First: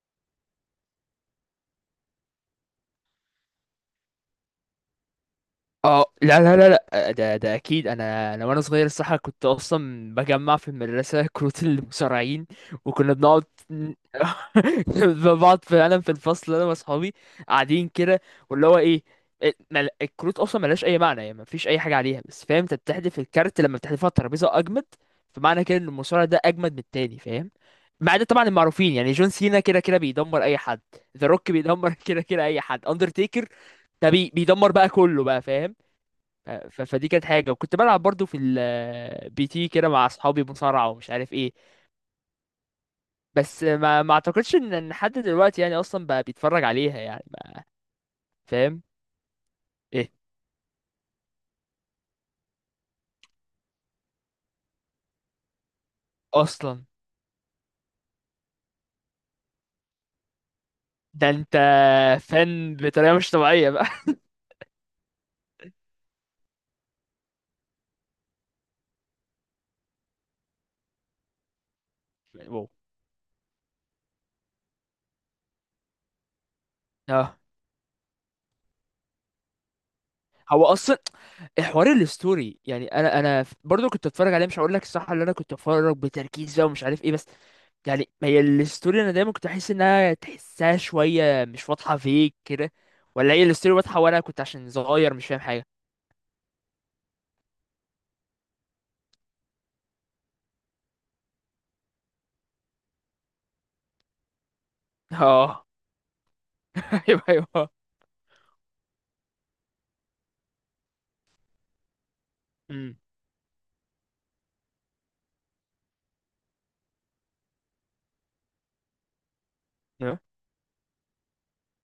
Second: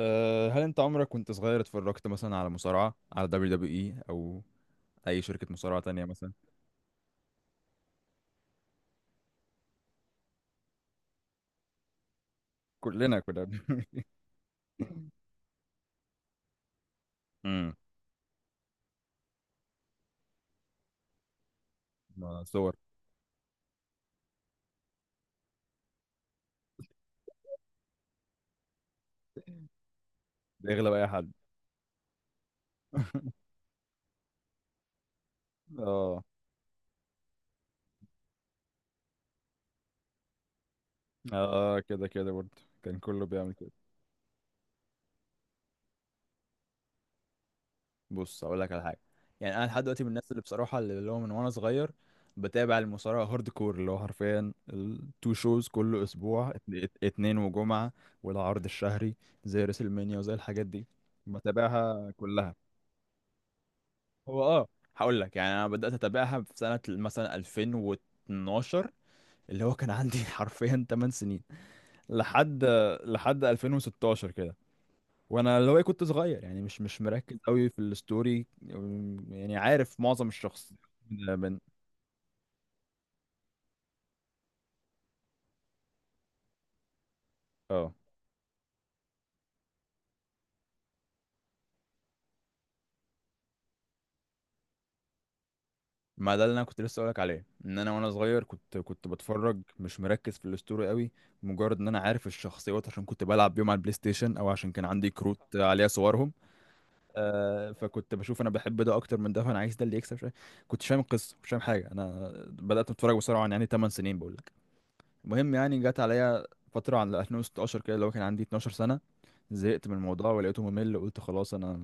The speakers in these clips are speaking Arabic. هل انت عمرك وانت صغير اتفرجت مثلا على مصارعة على دبليو دبليو اي او اي شركة مصارعة تانية اه، مثلا؟ لا لا لا لا، آه، ده اكيد، انا وانا صغير الصراحه كنت اصلا بجمع في المدرسه كروت المصارعين، وكنا كلنا كنا بنقعد ن- بقعد فعلا في الفصل انا واصحابي امم قاعدين كده واللي هو ايه. إيه، الكروت اصلا ملهاش اي معنى، يعني مفيش اي حاجه عليها، ما بس فاهم صور. انت بتحذف الكارت لما بتحذفه على الترابيزه اجمد. فمعنى كده ان المصارع ده اجمد من التاني، فاهم؟ مع ده طبعا المعروفين، يعني جون سينا كده كده بيدمر اي حد، بيغلب اي ذا حد. روك بيدمر كده كده اي حد، اندرتيكر ده بيدمر بقى كله بقى، فاهم؟ اه فدي كانت حاجة، وكنت بلعب برضو في البي تي كده مع اصحابي مصارعة ومش عارف ايه. اه كده كده برضه، كان كله بيعمل بس كده. ما اعتقدش ان حد دلوقتي يعني اصلا بقى بيتفرج عليها، يعني ما بص اقول لك فاهم على حاجة، يعني انا لحد دلوقتي من ايه الناس اللي بصراحة اللي هو من وانا صغير بتابع المصارعة هارد كور اللي هو حرفيا التو شوز كل اسبوع اصلا. اتنين وجمعة والعرض الشهري زي ريسلمانيا وزي الحاجات دي، ده انت بتابعها كلها. فن بطريقة مش طبيعية بقى. هو اه، هقول لك يعني انا بدات اتابعها في سنه مثلا 2012، اللي هو كان عندي حرفيا 8 سنين لحد واو. لحد 2016 كده. وانا اللي هو إيه، كنت صغير يعني مش مركز اه، قوي في الستوري، يعني عارف معظم هو الشخص اصلا من من- حوار الستوري، يعني انا برضو كنت اتفرج عليه، مش هقول لك الصح اللي انا كنت اتفرج بتركيز بقى ومش عارف ايه، بس اه، يعني ما هي الستوري، انا دايما كنت احس انها تحسها شويه مش واضحه فيك كده، ولا هي الستوري واضحه وانا كنت عشان صغير مش فاهم حاجه. ما ده اللي انا كنت لسه اقولك عليه، ان انا وانا صغير كنت بتفرج مش مركز في الستوري قوي، مجرد ان انا عارف الشخصيات عشان كنت بلعب بيهم على البلاي ستيشن او عشان كان عندي كروت اه. عليها صورهم. ايوه، ايوه. فكنت بشوف انا بحب ده اكتر من ده، فانا عايز ده اللي يكسب شويه، كنتش فاهم القصه مش فاهم حاجه، انا بدات امم. اتفرج بسرعه يعني 8 سنين بقول لك. المهم، يعني جت عليا فتره على 2016 كده اللي هو كان عندي 12 سنه، زهقت من أيوة. الموضوع ولقيته ممل، قلت خلاص انا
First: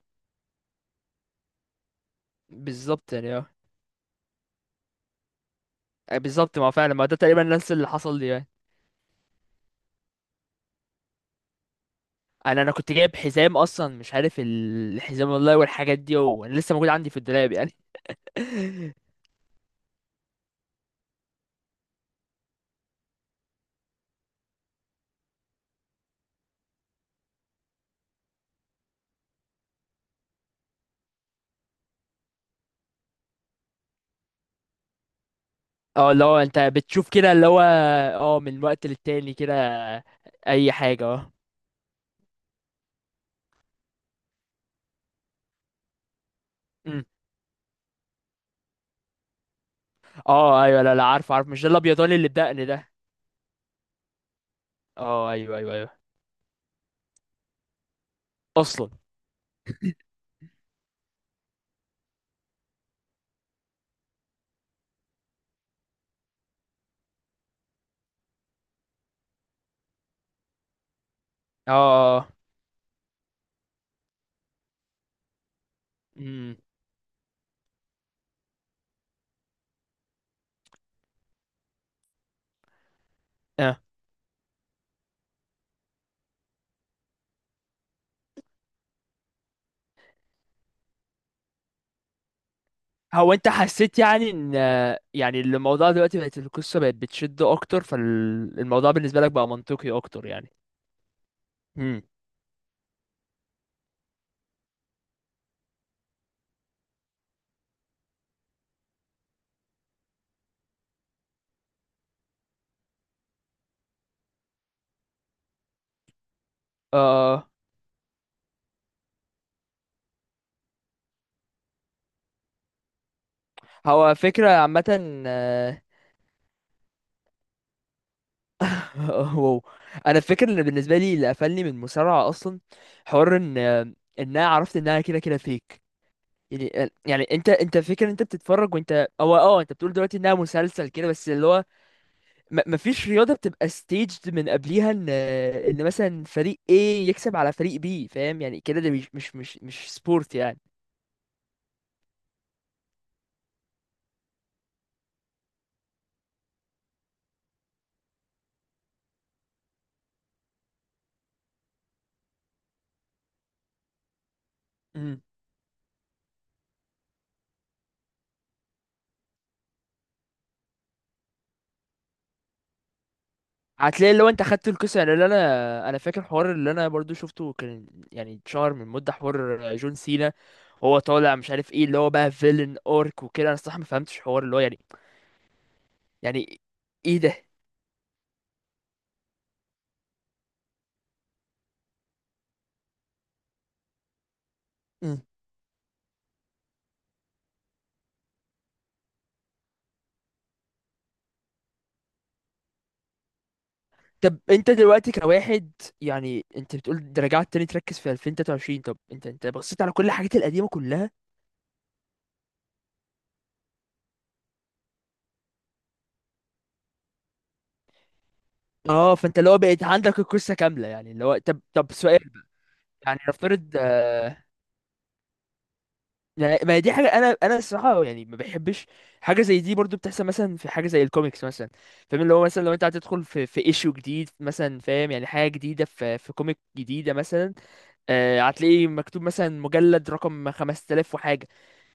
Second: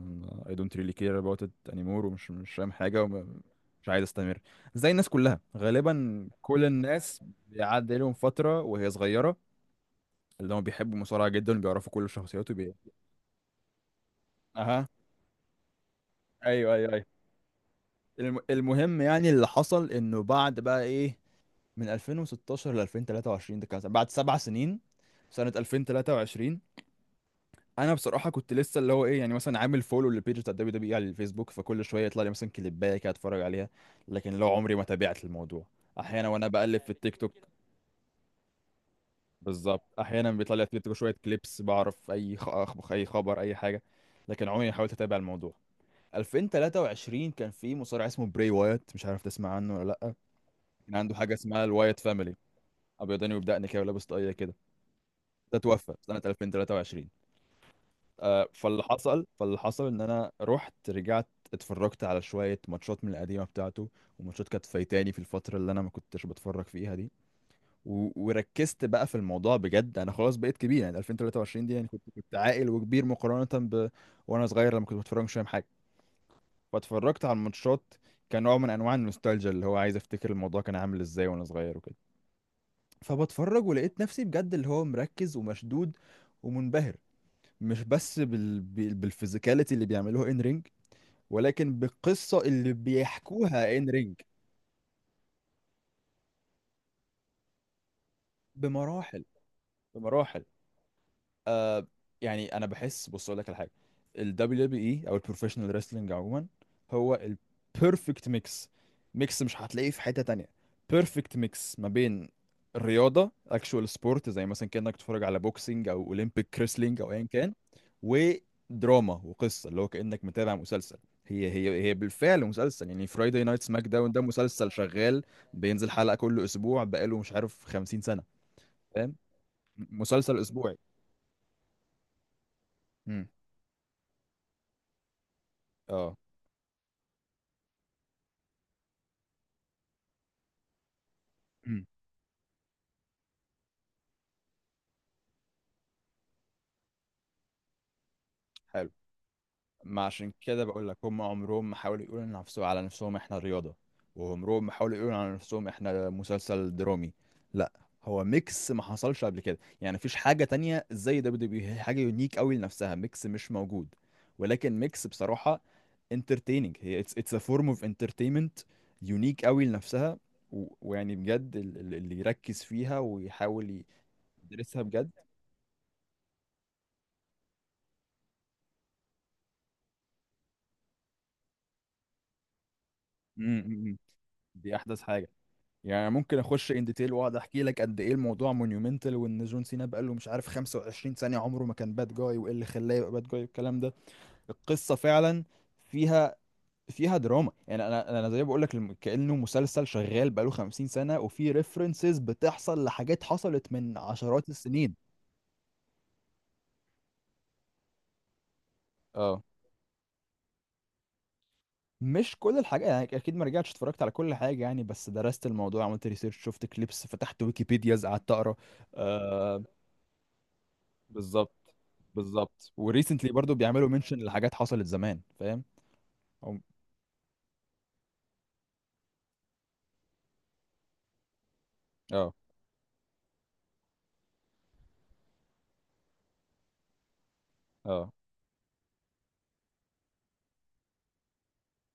I don't really care about it anymore، ومش مش فاهم حاجه بالظبط، يعني اه ومش عايز استمر، زي الناس كلها غالبا، بالظبط، كل ما هو فعلا ما ده الناس تقريبا نفس اللي بيعدي لهم حصل لي يعني. فتره وهي صغيره، اللي هم بيحبوا المصارعه جدا وبيعرفوا كل الشخصيات انا وبي... كنت جايب حزام اصلا، مش عارف اها، الحزام والله، والحاجات دي، وانا لسه ايوه، ايوه، موجود ايوه. عندي في الدولاب يعني. المهم، يعني اللي حصل انه بعد بقى ايه، من 2016 ل 2023 ده كان بعد سبع سنين، سنة 2023 انا بصراحة كنت لسه اللي هو ايه، يعني مثلا عامل فولو للبيج بتاع دبليو دبليو اي على الفيسبوك، فكل شوية يطلع لي مثلا كليباية كده اتفرج عليها، لكن لو عمري ما تابعت الموضوع، اه، اللي احيانا هو وانا انت بقلب في بتشوف التيك كده توك، اللي هو اه من وقت للتاني كده، بالظبط، احيانا بيطلع لي على اي التيك توك حاجه شوية اه. كليبس، بعرف اي خبر اي حاجة، لكن عمري ما حاولت اتابع الموضوع. أمم. 2023 كان في مصارع اسمه براي وايت، مش عارف تسمع عنه ولا. اه، ايوه. لا كان لا، عنده عارف حاجه عارف، مش اسمها ده الوايت الابيضاني اللي فاميلي، بدقن ده؟ ابيضاني وبدقني كده ولابس طاقيه كده، اه، ده ايوه ايوه توفى ايوه. سنه 2023. فاللي اصلا. حصل، ان انا رحت رجعت اتفرجت على شويه ماتشات من القديمه بتاعته، وماتشات كانت فايتاني في الفتره اللي انا ما كنتش بتفرج فيها دي، و... وركزت بقى في الموضوع بجد، انا خلاص بقيت كبير، يعني 2023 دي، يعني كنت اه اه. كنت عاقل وكبير مقارنه ب... وانا صغير لما كنت بتفرج مش فاهم حاجه. امم. فاتفرجت على الماتشات كنوع من انواع النوستالجيا، اللي هو عايز افتكر الموضوع كان عامل ازاي وانا صغير وكده، فبتفرج اه، ولقيت نفسي بجد اللي هو مركز ومشدود ومنبهر، مش بس بالفيزيكاليتي اللي بيعملوها ان رينج، ولكن بالقصة اللي هو انت بيحكوها ان حسيت رينج. يعني ان، يعني الموضوع دلوقتي بقت القصه بقت بتشد اكتر، فالموضوع بالنسبه بمراحل، لك بقى منطقي اكتر بمراحل، يعني. آه امم. يعني انا بحس، بص اقول لك على حاجه، ال WWE او البروفيشنال wrestling عموما، هو البيرفكت ميكس، ميكس مش هتلاقيه في حته تانية، بيرفكت ميكس ما بين الرياضه actual sport زي مثلا كانك تتفرج على بوكسينج او اولمبيك كريسلينج اه. او ايا آه. كان، ودراما وقصه اللي هو كانك متابع مسلسل. هي بالفعل مسلسل، يعني فرايداي نايت سماك داون هو ده فكره مسلسل عامه. شغال، بينزل حلقه كل اسبوع بقاله مش عارف 50 سنه، فاهم، واو. انا مسلسل فاكر ان اسبوعي. بالنسبه لي اللي قفلني من المصارعه اصلا، امم، حوار ان انا عرفت انها كده كده فيك. اه، يعني انت فكر، انت بتتفرج، وانت او اه انت بتقول دلوقتي انها مسلسل كده، بس اللي هو مم. مفيش رياضه بتبقى staged من قبليها ان مثلا فريق A يكسب على فريق B، فاهم يعني كده ده حلو، مش ما عشان سبورت يعني. كده بقول لك هم عمرهم ما حاولوا يقولوا لنفسهم على نفسهم احنا رياضة، وعمرهم ما حاولوا يقولوا على نفسهم احنا مسلسل درامي، لا، هو ميكس ما حصلش قبل كده، يعني مفيش حاجة تانية زي دبليو دبليو، هي حاجة يونيك قوي لنفسها، ميكس مش موجود، ولكن ميكس بصراحة انترتيننج، هي اتس اتس ا فورم اوف انترتينمنت، يونيك قوي لنفسها، و... ويعني بجد اللي يركز فيها ويحاول هتلاقي لو انت خدت يدرسها القصه بجد. يعني، اللي انا فاكر حوار اللي انا برضو شفته كان، يعني اتشهر من مده حوار جون سينا وهو طالع مش عارف ايه اللي هو بقى فيلن اورك وكده، انا مم، الصراحه مم، ما مم. فهمتش حوار اللي هو دي يعني احدث حاجة، يعني ممكن يعني اخش ان ديتيل ايه واقعد ده. احكي لك قد ايه الموضوع مونيومنتال، وان جون سينا بقى له مش عارف 25 ثانيه عمره ما كان باد جاي، وايه اللي خلاه يبقى باد جاي والكلام ده. القصه مم. فعلا فيها، فيها دراما، يعني انا زي بقول لك كانه مسلسل شغال بقى له 50 سنه، وفي ريفرنسز بتحصل لحاجات حصلت من طب عشرات انت السنين. دلوقتي كواحد، يعني انت بتقول ده رجعت تاني تركز في 2023، طب انت اه، انت بصيت على كل الحاجات القديمه كلها؟ مش كل الحاجات، يعني اكيد ما رجعتش اتفرجت على كل حاجه، يعني بس درست الموضوع، عملت ريسيرش، شفت كليبس، فتحت ويكيبيديا قعدت اقرا. اه، فانت اللي هو آه، بقيت عندك القصه كامله، يعني اللي هو طب بالظبط، طب سؤال، بالظبط، يعني وريسنتلي برضو نفترض، بيعملوا منشن لحاجات حصلت زمان، فاهم. يعني هم- ما هي دي حاجه انا الصراحه يعني ما بحبش، حاجه زي دي برضو بتحصل مثلا في حاجه زي الكوميكس مثلا، فاهم؟ اه، اللي هو مثلا لو انت هتدخل في في ايشو جديد مثلا، فاهم؟ يعني حاجه جديده في في كوميك جديده مثلا، اه، آه هتلاقيه مكتوب مثلا مجلد رقم 5000 وحاجه،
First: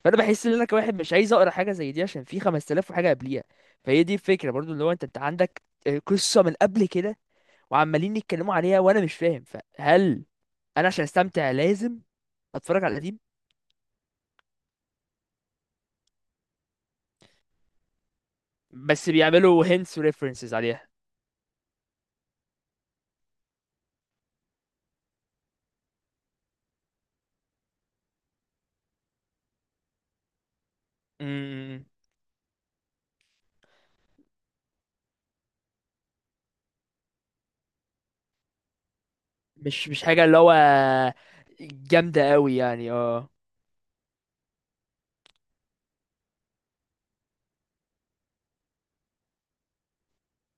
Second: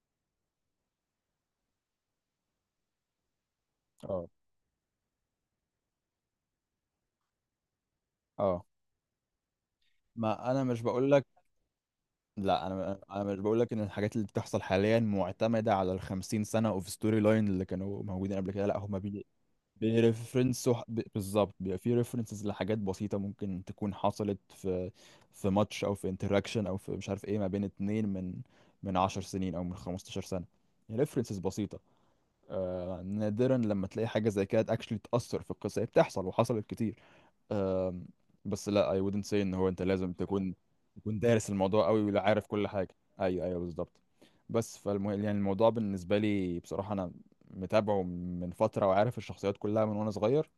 فانا بحس ان انا كواحد مش عايز اقرا حاجه زي دي عشان في 5000 وحاجه قبليها. فهي دي اه، الفكره برضو، اللي هو انت عندك آه، قصه من قبل كده، وعمالين يتكلموا اه، عليها وانا مش فاهم. فهل ما انا مش انا عشان بقول لك، استمتع لازم لا، اتفرج على انا القديم؟ انا مش بقول لك ان الحاجات اللي بتحصل حاليا معتمده على ال 50 سنه اوف ستوري لاين اللي كانوا موجودين قبل كده، لا، هم بس بي... بيعملوا hints و references بيرفرنسوا عليها. بالظبط، بيبقى في ريفرنسز لحاجات بسيطه ممكن تكون حصلت في في ماتش او في انتراكشن او في مش عارف ايه، ما بين اتنين من 10 سنين او من 15 سنه، ريفرنسز بسيطه. امم. آه، نادرا لما تلاقي حاجة زي كده اكشلي تأثر في القصة، هي بتحصل وحصلت كتير. آه، بس لا، I wouldn't say ان هو انت مش مش لازم حاجة اللي هو تكون دارس الموضوع قوي ولا جامدة عارف قوي كل يعني حاجة، اه. ايوه، ايوه، بالظبط. بس يعني الموضوع بالنسبة لي بصراحة انا متابعه من فترة وعارف الشخصيات كلها من وانا صغير،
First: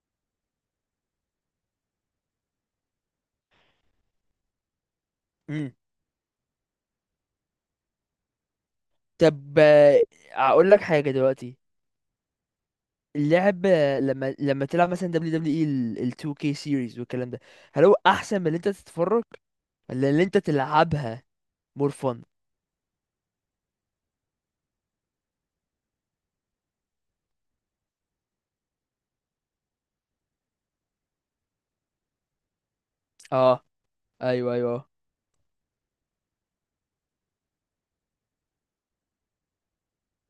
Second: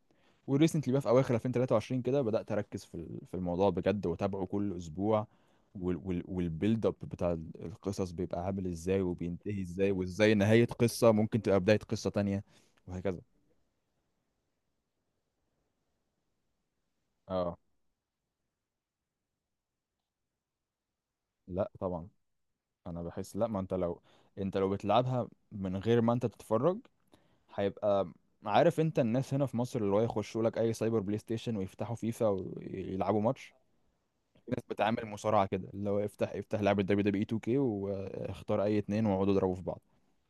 وريسنتلي بقى في اواخر 2023 كده بدات اركز في في الموضوع بجد واتابعه كل اسبوع، امم. والبيلد اب بتاع القصص بيبقى عامل ازاي طب وبينتهي ازاي، آه، وازاي نهايه اقول لك حاجة قصه ممكن دلوقتي، تبقى بدايه قصه تانية، وهكذا. اللعب آه، لما تلعب مثلا دبليو دبليو اي ال 2K series والكلام ده، اه، هل هو احسن من اللي انت تتفرج، ولا اللي انت تلعبها لا more طبعا. fun؟ انا بحس لا، ما انت لو بتلعبها من غير ما انت تتفرج، هيبقى... عارف انت الناس هنا في مصر اللي هو يخشوا لك اي سايبر بلاي ستيشن ويفتحوا فيفا ويلعبوا ماتش، اه، في ايوه ناس ايوه. بتعامل مصارعه كده اللي هو افتح لعبه دبليو دبليو اي 2 كي واختار اي اتنين واقعدوا اضربوا في بعض،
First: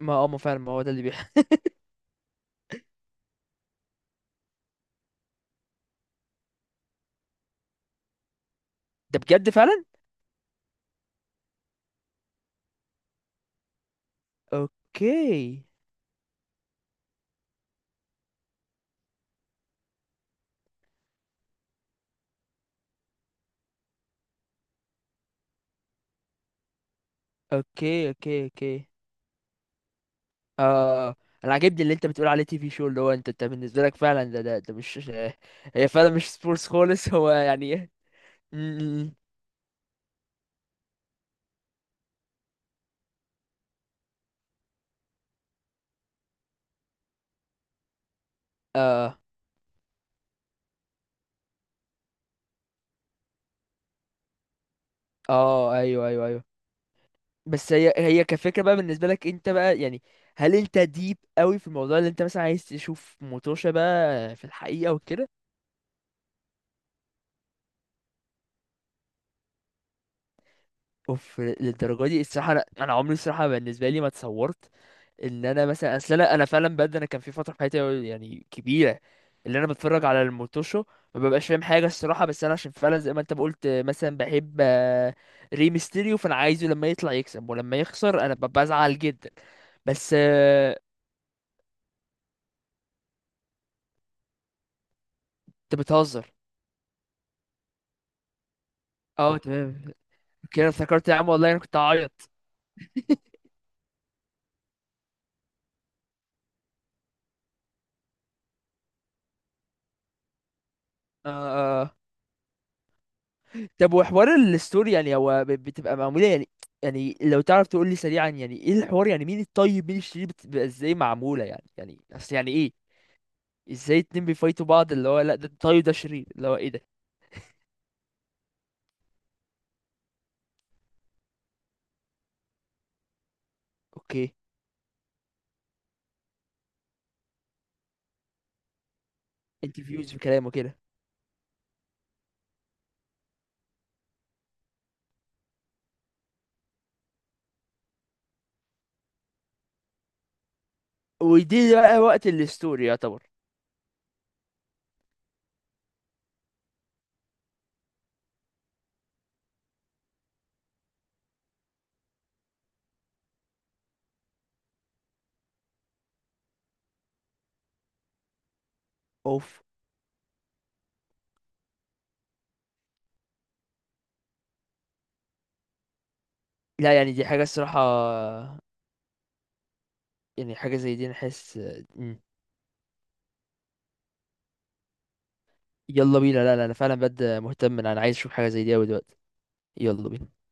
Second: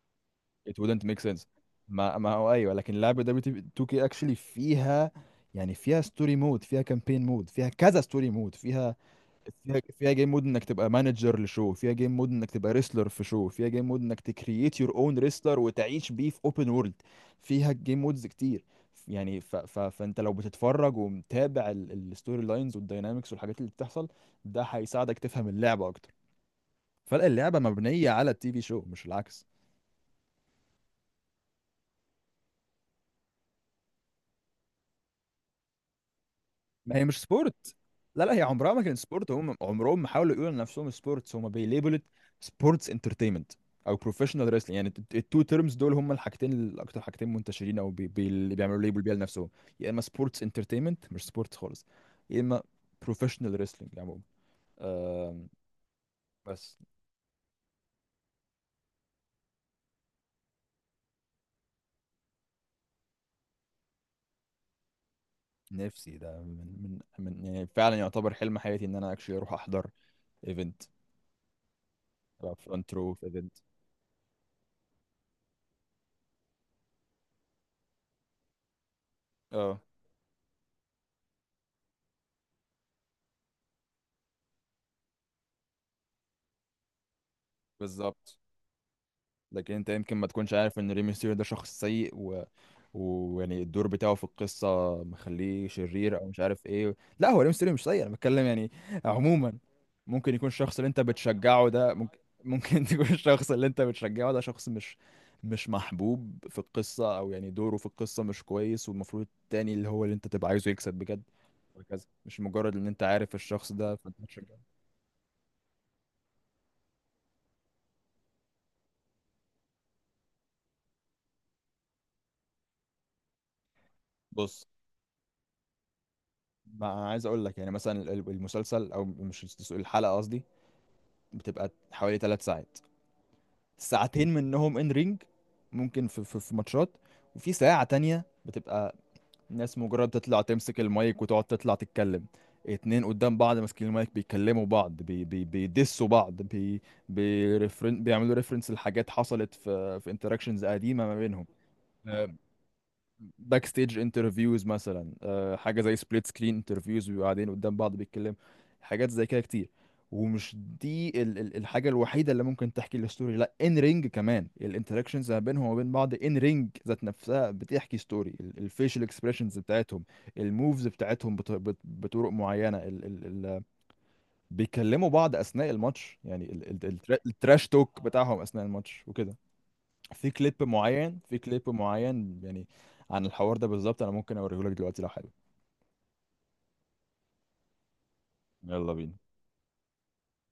ما فعلا، ما it هو ده اللي wouldn't make بيحصل. sense. ما هو ايوه، لكن لعبه دبليو 2 كي actually فيها، يعني فيها ستوري مود، فيها كامبين مود، فيها كذا ستوري مود، فيها ده بجد فيها فعلا؟ فيها جيم مود انك تبقى مانجر لشو، فيها جيم مود انك تبقى ريسلر في شو، فيها جيم مود انك تكريت يور اون ريسلر اوكي وتعيش بيه في اوبن وورلد، فيها جيم مودز كتير. يعني فانت لو بتتفرج ومتابع الستوري لاينز والداينامكس والحاجات اللي بتحصل، ده هيساعدك تفهم اللعبة اكتر، فاللعبة اوكي مبنية على اوكي، التي في شو اوكي مش العكس. اه. انا عاجبني اللي انت بتقول عليه تي في شو، اللي هو انت بالنسبه لك فعلا ده مش هي فعلا مش سبورتس ما هي خالص. مش هو يعني سبورت، ايه. لا لا، هي م- عمرها ما كانت م- سبورت، هم عمرهم ما حاولوا يقولوا لنفسهم سبورتس، هم بيليبلت سبورتس انترتينمنت او بروفيشنال ريسلينج، يعني التو تيرمز دول هم الحاجتين الاكتر حاجتين منتشرين، او بي بي اللي بيعملوا ليبل بيها اه لنفسهم، يا اما سبورتس انترتينمنت مش سبورتس خالص، يا اما بروفيشنال ريسلينج عموما. آم، اه ايوه ايوه ايوه. بس. بس هي كفكره بقى، بالنسبه لك انت بقى يعني، هل انت ديب قوي في الموضوع، اللي انت مثلا عايز تشوف موتوشا بقى في الحقيقه وكده؟ نفسي ده من يعني فعلا يعتبر حلم حياتي ان انا اكشلي اروح احضر ايفنت، اوف، للدرجه دي الصراحه. ابقى انا فرونت عمري رو في الصراحه ايفنت. بالنسبه لي ما اتصورت ان انا مثلا، اصل انا فعلا بجد، انا كان في فتره في حياتي يعني كبيره اللي انا اه، بتفرج على الموتوشو ما ببقاش فاهم حاجه الصراحه، بس انا عشان فعلا زي ما انت ما قلت مثلا بحب آه، ريمستيريو، فانا عايزه لما يطلع يكسب، ولما يخسر انا بالظبط. ببقى بزعل جدا. لكن انت بس يمكن ما تكونش آه، عارف ان ري ميستيريو ده شخص سيء، ويعني الدور بتاعه في القصة مخليه انت شرير او بتهزر. مش عارف ايه، لا، هو ري ميستيريو مش سيء، انا بتكلم يعني اه عموما، تمام. ممكن يكون كده الشخص اللي انت افتكرت يا عم والله، انا بتشجعه كنت ده، ممكن هعيط. تكون الشخص اللي انت بتشجعه ده شخص مش محبوب في القصة، او يعني دوره في القصة مش كويس والمفروض التاني اللي هو اللي انت تبقى عايزه يكسب بجد، آه آه. آه. وهكذا، مش مجرد ان انت عارف الشخص طب ده فانت وحوار بتشجعه. الستوري يعني هو بتبقى معموله يعني، يعني لو تعرف تقول لي سريعا، يعني ايه الحوار، يعني مين الطيب مين الشرير، بتبقى ازاي معموله يعني، يعني اصل يعني ايه ازاي اتنين بص، بيفايتوا بعض اللي هو لا ده طيب ده شرير اللي هو ايه ده؟ ما انا عايز اقول لك يعني مثلا المسلسل او مش الحلقه قصدي، بتبقى حوالي ثلاث ساعات، ساعتين اوكي. منهم ان رينج، ممكن في ماتشات، وفي ساعة تانية بتبقى ناس انت مجرد فيوز تطلع بكلامه كده. تمسك المايك وتقعد تطلع تتكلم، اتنين قدام بعض ماسكين المايك بيكلموا بعض بي بي بيدسوا بعض بي... بيعملوا ريفرنس لحاجات حصلت في في انتراكشنز قديمة ما بينهم، ودي بقى وقت الستوري يعتبر. باك ستيج انترفيوز مثلا، آه، حاجه زي سبليت سكرين انترفيوز بيبقوا قاعدين قدام بعض بيتكلموا، حاجات زي كده كتير، ومش... دي ال ال الحاجه الوحيده اللي ممكن تحكي الستوري، لا، ان رينج كمان الانتراكشنز ما بينهم وبين بعض ان رينج ذات نفسها بتحكي ستوري، الفيشل اكسبريشنز اوف. بتاعتهم، الموفز بتاعتهم بط بط بطرق معينه، ال ال ال بيكلموا بعض اثناء الماتش، يعني لا يعني دي حاجة التراش الصراحة، توك بتاعهم اثناء الماتش وكده، في كليب يعني حاجة زي دي انا معين، في حاسس. كليب مم. معين يعني عن الحوار ده بالظبط، انا ممكن اوريهولك دلوقتي لو حابب. يلا بينا. لا لا، انا فعلا بجد مهتم، انا عايز اشوف حاجة زي دي اوي يلا دلوقتي. بينا. يلا بينا.